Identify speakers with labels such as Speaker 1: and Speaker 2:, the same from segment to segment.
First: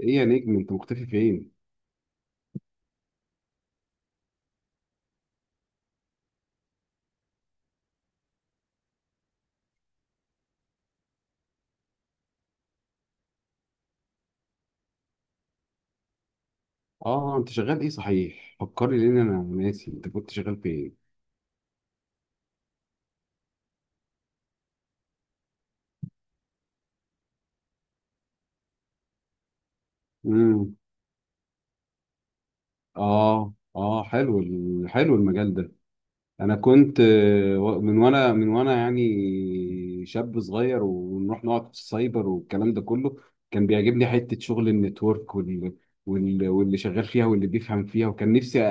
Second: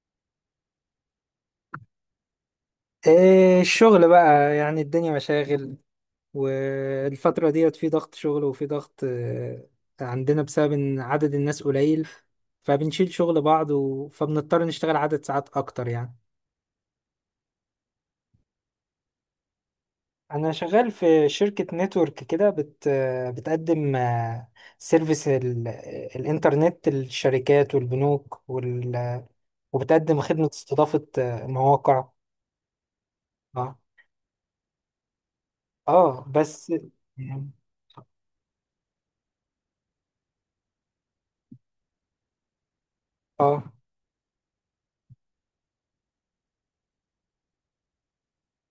Speaker 1: ايه يا نجم انت مختفي فين؟
Speaker 2: إيه الشغل بقى يعني الدنيا مشاغل. والفترة ديت في ضغط شغل وفي ضغط عندنا بسبب إن عدد الناس قليل، فبنشيل شغل بعض فبنضطر نشتغل عدد ساعات أكتر يعني.
Speaker 1: اه انت شغال ايه؟ صحيح فكرني لان انا ناسي انت كنت
Speaker 2: أنا
Speaker 1: شغال
Speaker 2: شغال
Speaker 1: فين.
Speaker 2: في شركة نتورك كده بت... آه، بتقدم، سيرفيس ال... آه، الإنترنت للشركات والبنوك وال... آه، وبتقدم خدمة
Speaker 1: امم
Speaker 2: استضافة مواقع.
Speaker 1: اه
Speaker 2: اه.
Speaker 1: اه حلو حلو المجال ده. انا
Speaker 2: بس.
Speaker 1: كنت
Speaker 2: يعني،
Speaker 1: من وانا يعني شاب صغير ونروح نقعد في السايبر والكلام ده كله،
Speaker 2: اه
Speaker 1: كان بيعجبني حتة شغل النتورك واللي شغال فيها واللي بيفهم فيها، وكان نفسي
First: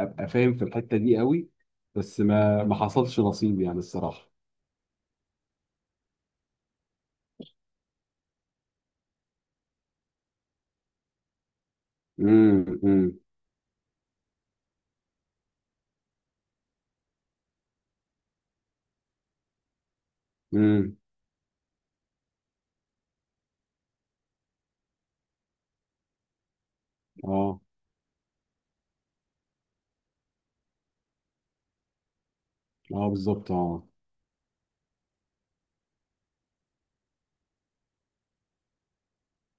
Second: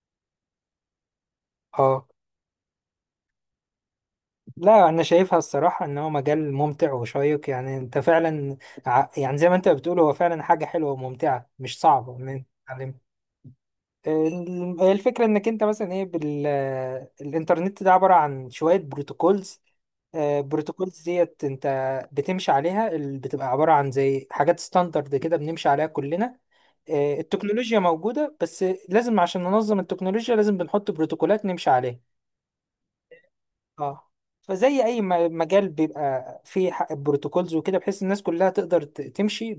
Speaker 1: ابقى فاهم في الحتة دي قوي.
Speaker 2: اه.
Speaker 1: بس ما حصلش نصيب يعني الصراحة.
Speaker 2: لا، انا شايفها الصراحه ان هو مجال ممتع وشيق، يعني انت فعلا يعني زي ما انت بتقول هو فعلا حاجه حلوه وممتعه، مش صعبه ان انت
Speaker 1: امم
Speaker 2: تتعلمها.
Speaker 1: امم
Speaker 2: الفكره انك انت مثلا ايه الانترنت ده عباره عن شويه بروتوكولز،
Speaker 1: امم.
Speaker 2: بروتوكولز ديت انت بتمشي عليها، بتبقى عباره عن زي حاجات ستاندرد كده بنمشي عليها كلنا.
Speaker 1: اه
Speaker 2: التكنولوجيا موجوده، بس لازم عشان ننظم التكنولوجيا لازم بنحط بروتوكولات نمشي عليها.
Speaker 1: اه بالظبط اه.
Speaker 2: اه، فزي اي مجال بيبقى فيه بروتوكولز وكده، بحيث الناس كلها تقدر تمشي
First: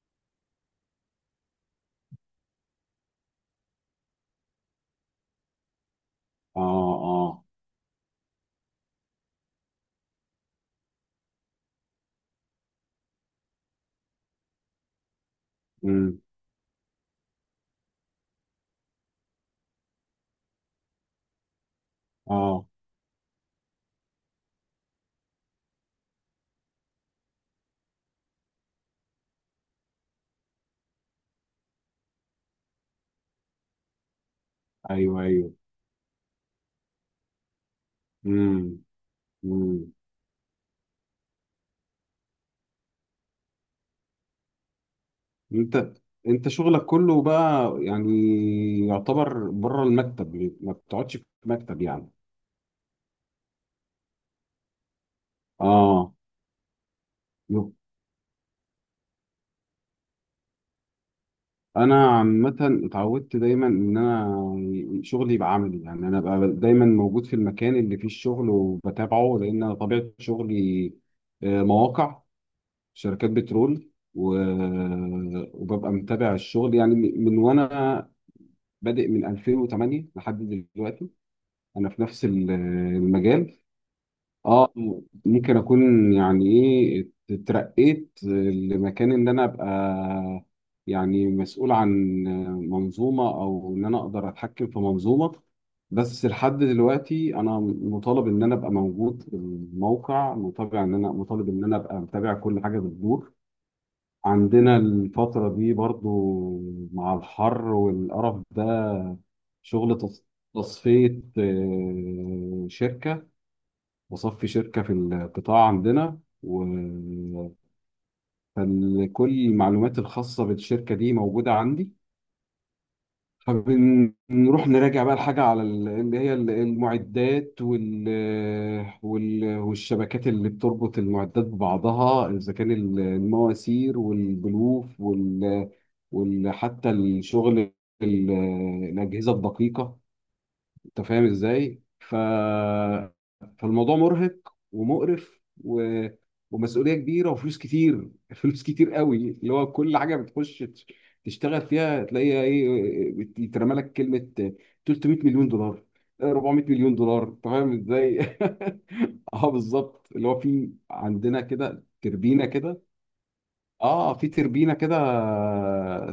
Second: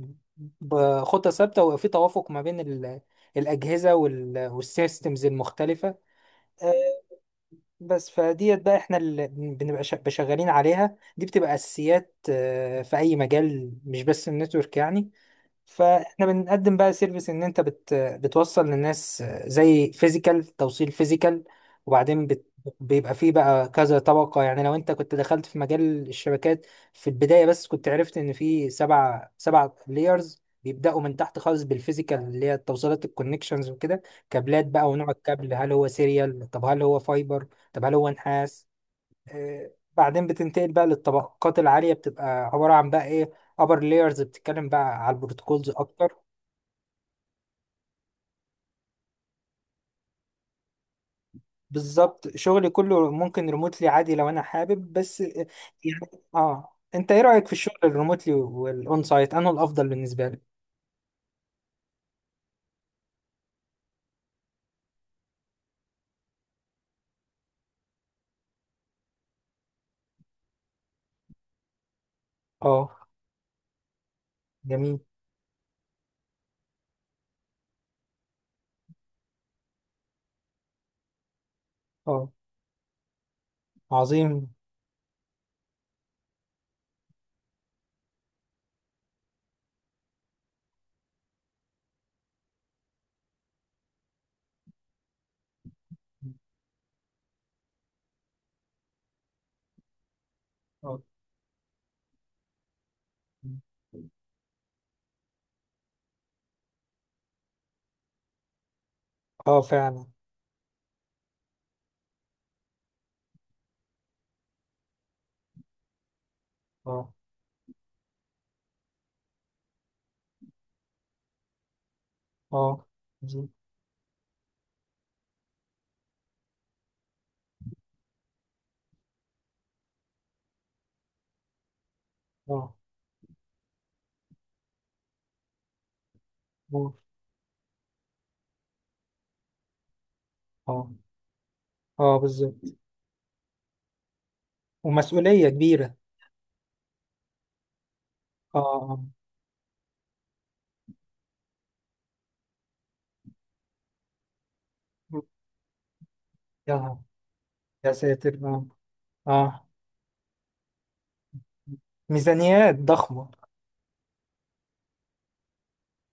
Speaker 2: بخطة ثابتة وفي توافق ما بين الأجهزة والسيستمز المختلفة.
Speaker 1: اه
Speaker 2: آه،
Speaker 1: اه.
Speaker 2: بس فديت بقى احنا اللي بنبقى شغالين عليها دي بتبقى أساسيات في أي مجال، مش بس النتورك يعني.
Speaker 1: امم
Speaker 2: فاحنا بنقدم بقى سيرفيس ان انت بتوصل للناس زي فيزيكال، توصيل فيزيكال. وبعدين بت
Speaker 1: اه.
Speaker 2: بيبقى فيه بقى كذا طبقة، يعني لو انت كنت دخلت في مجال الشبكات في البداية، بس كنت عرفت ان في سبع لايرز بيبدأوا من تحت خالص، بالفيزيكال اللي هي التوصيلات، الكونكشنز وكده، كابلات بقى، ونوع
Speaker 1: ايوه ايوه.
Speaker 2: الكابل هل هو سيريال، طب هل هو فايبر، طب هل هو نحاس.
Speaker 1: امم
Speaker 2: آه،
Speaker 1: امم.
Speaker 2: بعدين بتنتقل بقى للطبقات العالية، بتبقى عبارة عن بقى ايه، upper layers بتتكلم بقى على البروتوكولز
Speaker 1: انت
Speaker 2: اكتر.
Speaker 1: انت شغلك كله بقى يعني يعتبر بره المكتب، ما بتقعدش في مكتب يعني.
Speaker 2: بالظبط، شغلي كله ممكن ريموتلي عادي لو انا حابب، بس يعني.
Speaker 1: اه.
Speaker 2: اه، انت ايه رأيك في
Speaker 1: يب.
Speaker 2: الشغل الريموتلي والاون سايت؟ انه الافضل بالنسبة لي.
Speaker 1: انا عامه اتعودت دايما ان انا شغلي يبقى عملي، يعني انا بقى دايما موجود في المكان اللي فيه الشغل وبتابعه، لان أنا طبيعه شغلي مواقع
Speaker 2: اه.
Speaker 1: شركات بترول و...
Speaker 2: جميل.
Speaker 1: وببقى متابع الشغل يعني من وانا بادئ من 2008 لحد دلوقتي انا في نفس
Speaker 2: اه.
Speaker 1: المجال.
Speaker 2: عظيم.
Speaker 1: اه، ممكن اكون يعني ايه اترقيت لمكان ان انا ابقى يعني مسؤول عن منظومة، او ان انا اقدر اتحكم في منظومة، بس لحد دلوقتي انا مطالب ان انا ابقى موجود في الموقع، مطالب ان
Speaker 2: اه،
Speaker 1: انا ابقى متابع كل حاجة بتدور عندنا الفترة دي برضو مع الحر والقرف ده.
Speaker 2: اه
Speaker 1: شغل
Speaker 2: فعلا.
Speaker 1: تص- تصفية شركة، بصفي شركة في القطاع عندنا
Speaker 2: اه
Speaker 1: فكل المعلومات الخاصة بالشركة دي موجودة عندي.
Speaker 2: اه. عظيم.
Speaker 1: فبنروح نراجع بقى الحاجة على المعدات والشبكات اللي بتربط المعدات ببعضها، إذا كان
Speaker 2: اه
Speaker 1: المواسير والبلوف حتى
Speaker 2: اه
Speaker 1: الشغل ال- الأجهزة الدقيقة،
Speaker 2: اه.
Speaker 1: انت فاهم ازاي؟
Speaker 2: بالظبط.
Speaker 1: فالموضوع مرهق ومقرف
Speaker 2: ومسؤولية كبيرة.
Speaker 1: ومسؤوليه كبيره وفلوس كتير فلوس كتير
Speaker 2: اه.
Speaker 1: قوي، اللي هو كل حاجه بتخش تشتغل فيها تلاقيها ايه، يترمى لك كلمه
Speaker 2: آه.
Speaker 1: 300 مليون دولار، 400 مليون
Speaker 2: يا
Speaker 1: دولار، انت فاهم
Speaker 2: يا
Speaker 1: ازاي؟
Speaker 2: ساتر. اه.
Speaker 1: اه
Speaker 2: اه.
Speaker 1: بالظبط، اللي هو في عندنا كده تربينه
Speaker 2: ميزانيات
Speaker 1: كده.
Speaker 2: ضخمة.
Speaker 1: اه في تربينه كده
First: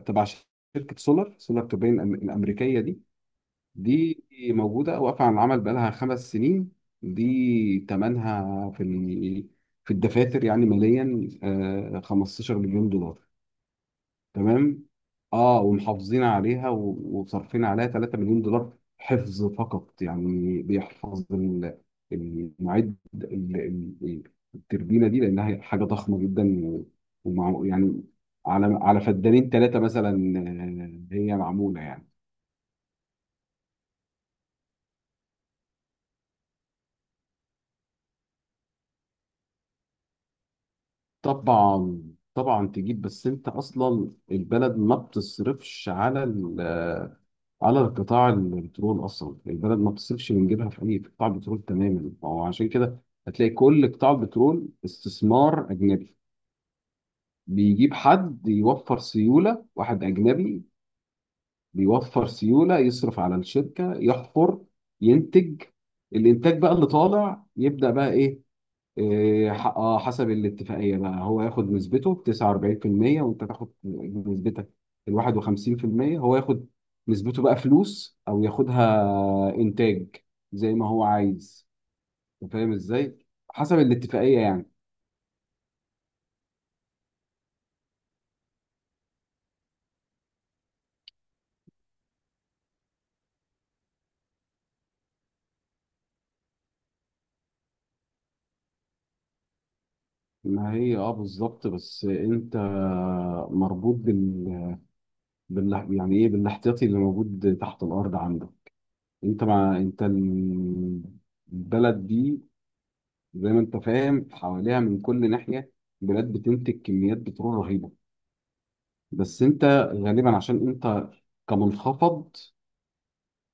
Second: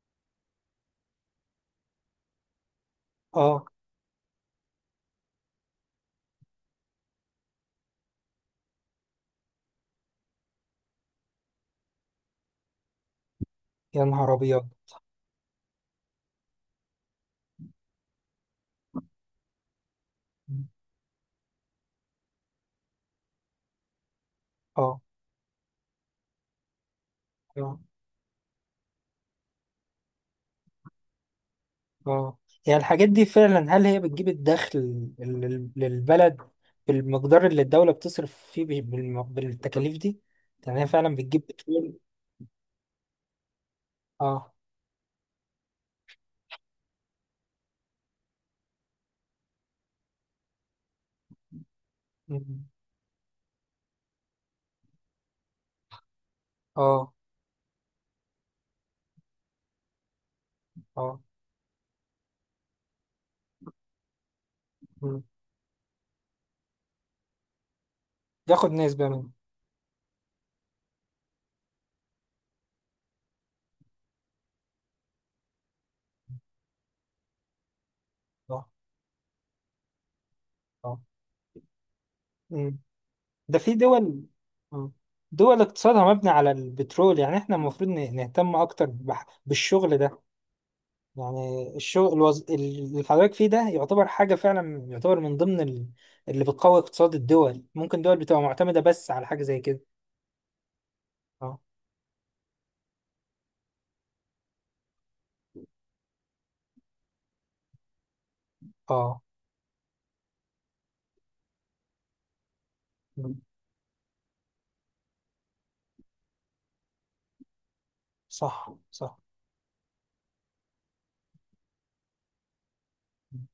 Speaker 1: تبع شركه سولار توربين الامريكيه دي.
Speaker 2: اه.
Speaker 1: دي موجودة واقفة على العمل بقالها خمس سنين. دي تمنها في في الدفاتر يعني ماليا 15 مليون دولار.
Speaker 2: يا نهار أبيض.
Speaker 1: تمام. اه ومحافظين عليها وصارفين عليها 3 مليون دولار حفظ فقط، يعني بيحفظ المعد ال- ال-
Speaker 2: اه
Speaker 1: التربينة دي، لأنها هي حاجة ضخمة جدا ومع
Speaker 2: اه
Speaker 1: يعني، على على فدانين ثلاثة مثلا، هي معمولة يعني.
Speaker 2: اه. يعني الحاجات دي فعلا هل هي بتجيب الدخل للبلد بالمقدار اللي الدولة بتصرف فيه بالتكاليف دي؟ يعني هي فعلا بتجيب، بتقول.
Speaker 1: طبعا. طبعا تجيب، بس انت اصلا
Speaker 2: اه.
Speaker 1: البلد ما بتصرفش على على القطاع البترول، اصلا البلد ما بتصرفش من جيبها في اي قطاع بترول تماما، فهو
Speaker 2: مم.
Speaker 1: عشان كده هتلاقي كل قطاع البترول استثمار اجنبي،
Speaker 2: اه
Speaker 1: بيجيب حد يوفر سيوله، واحد اجنبي
Speaker 2: اه.
Speaker 1: بيوفر سيوله، يصرف على الشركه، يحفر،
Speaker 2: مم.
Speaker 1: ينتج. الانتاج بقى اللي طالع يبدا بقى ايه،
Speaker 2: ياخد نسبة منه.
Speaker 1: اه حسب الاتفاقيه بقى هو ياخد نسبته 49% وانت تاخد نسبتك ال 51%. هو ياخد نسبته بقى فلوس او
Speaker 2: اه
Speaker 1: ياخدها انتاج زي ما
Speaker 2: اه.
Speaker 1: هو عايز، أنت فاهم
Speaker 2: مم.
Speaker 1: ازاي؟
Speaker 2: ده في
Speaker 1: حسب
Speaker 2: دول.
Speaker 1: الاتفاقيه يعني.
Speaker 2: مم. دول اقتصادها مبني على البترول، يعني احنا المفروض نهتم أكتر بالشغل ده. يعني الشغل اللي حضرتك فيه ده يعتبر حاجة فعلا، يعتبر من ضمن اللي بتقوي اقتصاد الدول. ممكن دول بتبقى معتمدة بس على حاجة زي كده.
Speaker 1: ما هي اه
Speaker 2: اه
Speaker 1: بالظبط، بس انت مربوط يعني ايه بالاحتياطي اللي موجود تحت الارض عندك.
Speaker 2: اه.
Speaker 1: انت مع انت البلد دي
Speaker 2: مم.
Speaker 1: زي ما انت فاهم حواليها من كل ناحية بلاد بتنتج كميات بترول رهيبة،
Speaker 2: صح صح.
Speaker 1: بس انت غالبا عشان انت كمنخفض،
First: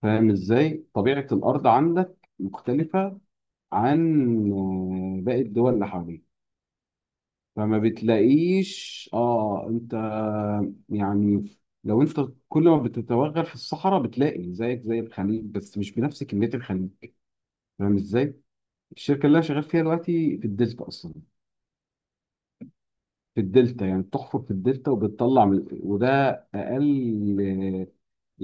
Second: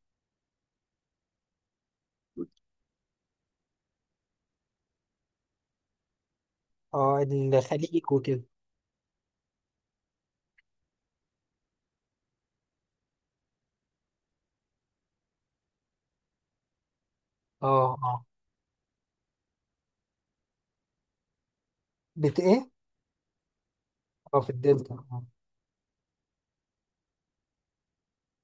Speaker 1: فاهم ازاي؟ طبيعة الأرض عندك مختلفة عن باقي الدول اللي حواليك.
Speaker 2: اه،
Speaker 1: فما
Speaker 2: الخليج وكده.
Speaker 1: بتلاقيش اه، انت يعني لو انت كل ما بتتوغل في الصحراء بتلاقي زيك زي الخليج، بس مش بنفس كمية الخليج،
Speaker 2: اه
Speaker 1: فاهم
Speaker 2: اه،
Speaker 1: ازاي؟ الشركة اللي انا شغال فيها دلوقتي في الديسك اصلا،
Speaker 2: بت ايه؟
Speaker 1: في الدلتا يعني،
Speaker 2: اه،
Speaker 1: بتحفر
Speaker 2: في
Speaker 1: في الدلتا
Speaker 2: الدلتا. آه.
Speaker 1: وبتطلع من وده اقل، آه،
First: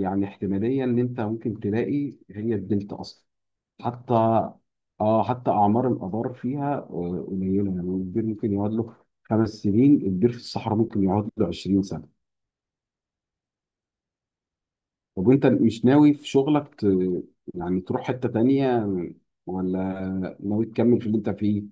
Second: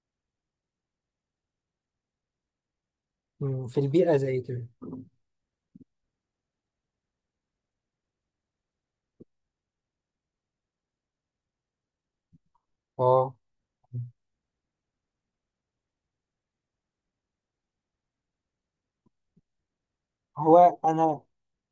Speaker 1: يعني احتماليه ان انت ممكن تلاقي، هي الدلتا اصلا
Speaker 2: مم، في
Speaker 1: حتى،
Speaker 2: البيئة زي كده.
Speaker 1: اه حتى اعمار الابار فيها قليله، يعني البير ممكن يقعد له خمس سنين، البير في الصحراء ممكن يقعد له 20 سنه.
Speaker 2: اه.
Speaker 1: طب وانت مش ناوي في شغلك يعني تروح حته تانيه، ولا ناوي
Speaker 2: هو
Speaker 1: تكمل في اللي
Speaker 2: انا
Speaker 1: انت فيه؟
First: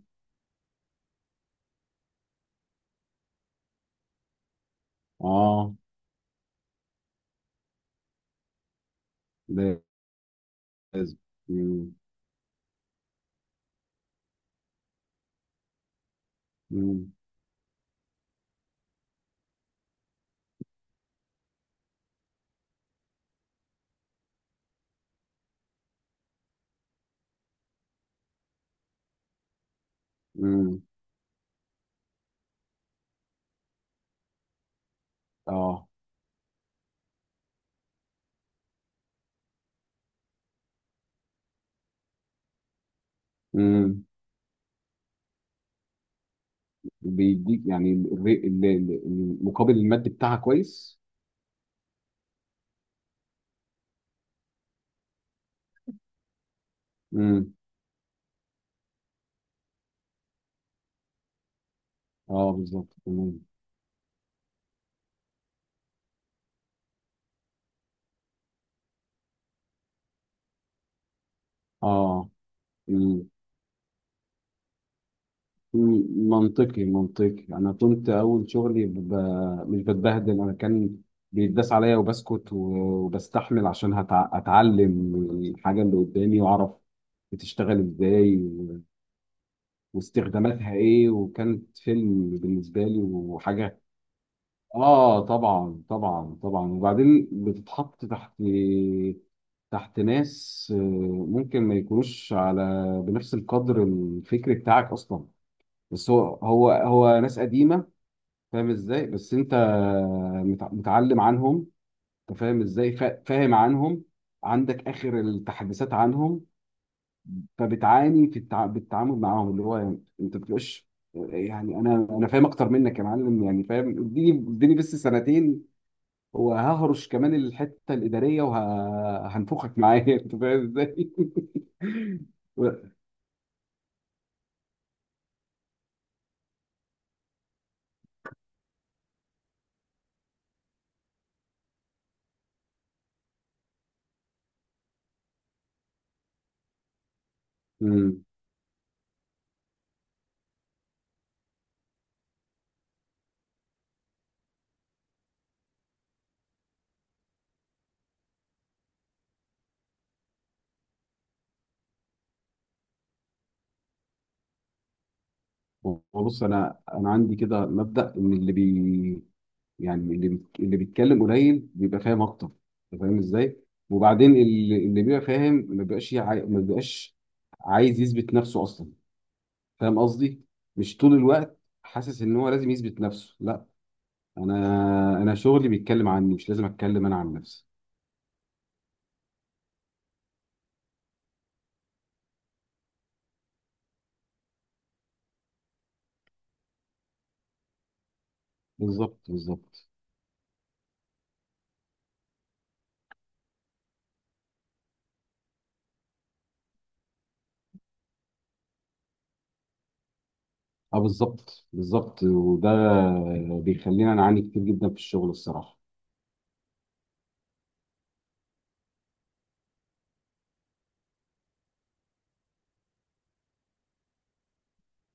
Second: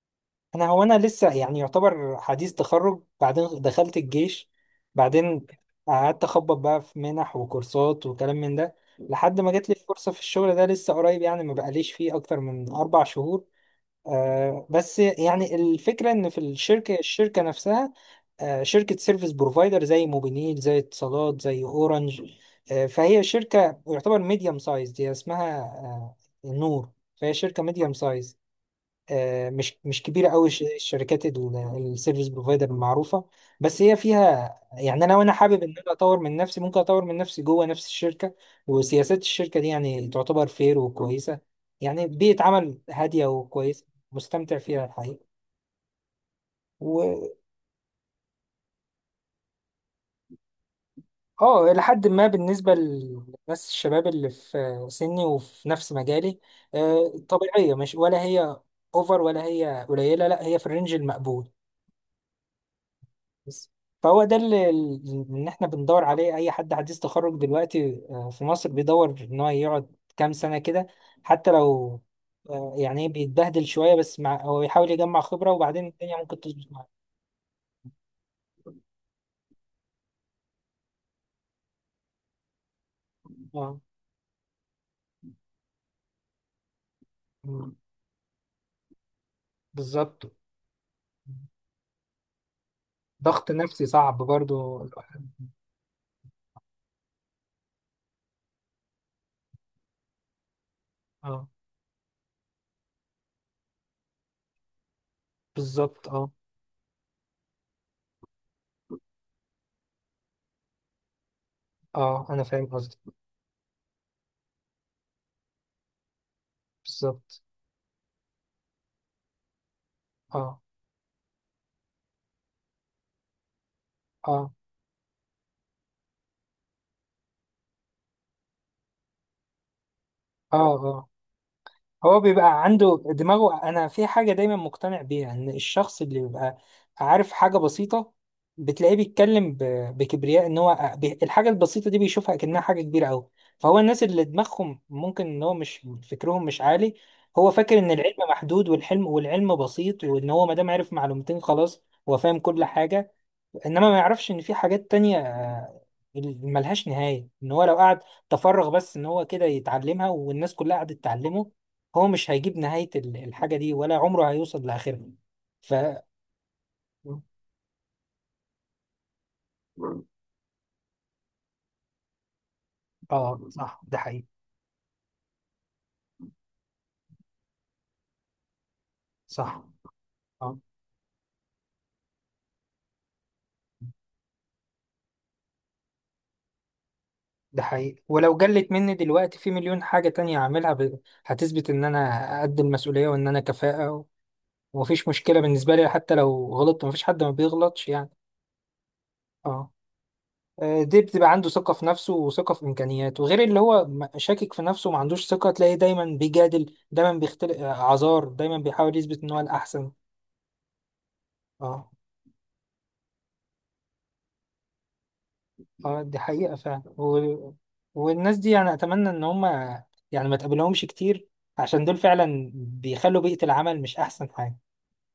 Speaker 2: انا هو انا لسه يعني يعتبر حديث تخرج، بعدين دخلت الجيش. بعدين
Speaker 1: اه
Speaker 2: قعدت اخبط بقى في منح وكورسات وكلام من ده، لحد ما جات لي
Speaker 1: لازم.
Speaker 2: فرصة في الشغل ده لسه قريب، يعني ما بقاليش
Speaker 1: مم.
Speaker 2: فيه اكتر من 4 شهور. آه، بس يعني الفكرة ان في الشركة،
Speaker 1: مم.
Speaker 2: الشركة نفسها آه، شركة سيرفيس بروفايدر زي موبينيل زي اتصالات زي اورنج. آه، فهي شركة يعتبر ميديم سايز، دي اسمها آه نور. فهي شركة ميديم سايز، مش كبيره قوي
Speaker 1: مم.
Speaker 2: الشركات السيرفيس بروفايدر المعروفه. بس هي فيها، يعني انا وانا حابب ان
Speaker 1: اه.
Speaker 2: انا اطور من نفسي، ممكن اطور من نفسي جوه نفس الشركه. وسياسات الشركه دي يعني تعتبر فير وكويسه، يعني بيئه عمل هاديه وكويسه.
Speaker 1: مم.
Speaker 2: مستمتع فيها الحقيقه، و
Speaker 1: وبيديك يعني المقابل المادي بتاعها كويس.
Speaker 2: اه، لحد ما بالنسبه للناس الشباب اللي في سني وفي نفس مجالي،
Speaker 1: امم
Speaker 2: طبيعيه، مش، ولا هي اوفر ولا هي قليله، لا هي في الرينج المقبول.
Speaker 1: اه بالظبط تمام.
Speaker 2: بس فهو ده اللي ان احنا بندور عليه، اي حد حديث تخرج دلوقتي في مصر بيدور ان هو يقعد كام سنه كده، حتى لو
Speaker 1: اه.
Speaker 2: يعني إيه
Speaker 1: مم.
Speaker 2: بيتبهدل شويه، بس مع هو بيحاول يجمع خبره وبعدين
Speaker 1: مم.
Speaker 2: الدنيا ممكن تظبط
Speaker 1: منطقي
Speaker 2: معاه.
Speaker 1: منطقي. انا كنت اول شغلي مش بتبهدل، انا كان بيتداس عليا وبسكت وبستحمل
Speaker 2: اه.
Speaker 1: عشان اتعلم الحاجه اللي قدامي واعرف
Speaker 2: مم.
Speaker 1: بتشتغل ازاي
Speaker 2: بالظبط.
Speaker 1: واستخداماتها ايه، وكانت فيلم بالنسبه لي
Speaker 2: ضغط
Speaker 1: وحاجه.
Speaker 2: نفسي صعب برضو.
Speaker 1: اه طبعا طبعا طبعا. وبعدين بتتحط تحت، تحت ناس
Speaker 2: اه،
Speaker 1: ممكن ما يكونوش على بنفس القدر الفكري بتاعك اصلا،
Speaker 2: بالظبط.
Speaker 1: بس
Speaker 2: اه
Speaker 1: هو ناس قديمه، فاهم ازاي؟ بس انت متعلم عنهم،
Speaker 2: اه،
Speaker 1: انت
Speaker 2: انا
Speaker 1: فاهم
Speaker 2: فاهم
Speaker 1: ازاي؟
Speaker 2: قصدك.
Speaker 1: فاهم عنهم، عندك اخر التحديثات عنهم،
Speaker 2: بالظبط.
Speaker 1: فبتعاني في بالتعامل معاهم، اللي هو يعني انت
Speaker 2: اه
Speaker 1: بتبقاش يعني انا فاهم اكتر منك يا معلم، يعني فاهم، اديني
Speaker 2: اه
Speaker 1: اديني بس سنتين وههرش كمان الحته الاداريه وهنفخك معايا انت فاهم
Speaker 2: اه اه.
Speaker 1: ازاي؟
Speaker 2: هو بيبقى
Speaker 1: و-
Speaker 2: عنده دماغه. انا في حاجه دايما مقتنع بيها، ان الشخص اللي بيبقى عارف حاجه بسيطه بتلاقيه بيتكلم بكبرياء، ان هو الحاجه البسيطه دي بيشوفها كأنها حاجه كبيره قوي. فهو الناس اللي دماغهم ممكن ان هو مش، فكرهم مش عالي، هو فاكر ان العلم
Speaker 1: مم.
Speaker 2: محدود والحلم والعلم بسيط، وان هو ما دام عرف معلومتين خلاص هو فاهم كل حاجه. انما ما يعرفش ان في حاجات تانية ملهاش نهاية، ان هو لو قعد تفرغ بس ان هو كده يتعلمها والناس كلها قعدت تعلمه، هو مش هيجيب نهاية الحاجة دي، ولا عمره هيوصل لاخرها. ف،
Speaker 1: وبص انا عندي كده مبدا ان اللي بي يعني اللي بي- اللي بيتكلم قليل بيبقى فاهم اكتر، انت فاهم
Speaker 2: اه
Speaker 1: ازاي؟
Speaker 2: صح، ده حقيقي.
Speaker 1: وبعدين اللي بيبقى فاهم ما بيبقاش عايز يثبت نفسه اصلا،
Speaker 2: صح.
Speaker 1: فاهم قصدي؟
Speaker 2: اه.
Speaker 1: مش طول الوقت حاسس ان هو لازم يثبت نفسه. لا، انا انا شغلي بيتكلم عني، مش لازم اتكلم انا عن
Speaker 2: ده
Speaker 1: نفسي.
Speaker 2: حقيقي، ولو جلت مني دلوقتي في مليون حاجة تانية هعملها هتثبت ان انا قد المسؤولية وان انا كفاءة، و... ومفيش مشكلة بالنسبة لي. حتى لو غلطت مفيش حد ما بيغلطش يعني.
Speaker 1: بالظبط
Speaker 2: اه.
Speaker 1: بالظبط.
Speaker 2: دي بتبقى عنده ثقة في نفسه وثقة في إمكانياته، غير اللي هو شاكك في نفسه وما عندوش ثقة، تلاقيه دايما بيجادل، دايما بيختلق أعذار، دايما بيحاول يثبت إن هو الأحسن.
Speaker 1: اه بالظبط
Speaker 2: اه
Speaker 1: بالظبط. وده بيخلينا نعاني كتير جدا في الشغل الصراحه.
Speaker 2: اه، دي حقيقة فعلا. و... والناس دي يعني أتمنى إن هما، يعني ما تقابلهمش كتير، عشان دول فعلا بيخلوا بيئة العمل مش أحسن حاجة.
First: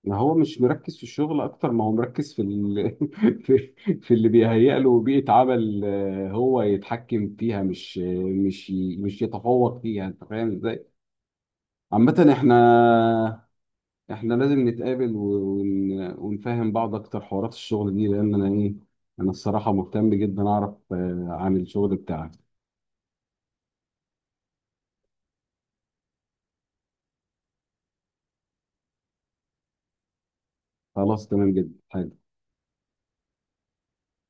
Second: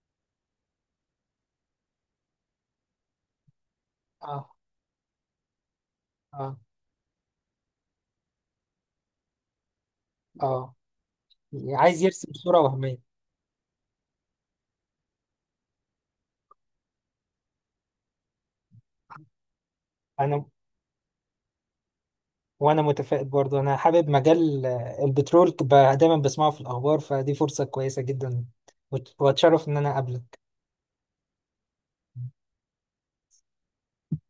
Speaker 1: ما هو مش مركز في الشغل اكتر ما هو مركز في في في اللي
Speaker 2: اه
Speaker 1: بيهيأ له بيئه عمل
Speaker 2: اه
Speaker 1: هو يتحكم فيها، مش مش يتفوق فيها، انت فاهم
Speaker 2: اه.
Speaker 1: ازاي؟
Speaker 2: عايز
Speaker 1: عامه
Speaker 2: يرسم
Speaker 1: احنا،
Speaker 2: صورة وهمية.
Speaker 1: احنا لازم نتقابل ونفهم بعض اكتر حوارات الشغل دي، لان انا ايه، انا الصراحه مهتم
Speaker 2: أنا،
Speaker 1: جدا اعرف عن الشغل بتاعك.
Speaker 2: وانا متفائل برضه، انا حابب مجال البترول، دايما بسمعه في الاخبار، فدي فرصة كويسة جدا. واتشرف ان انا اقابلك
Speaker 1: خلاص تمام جدا.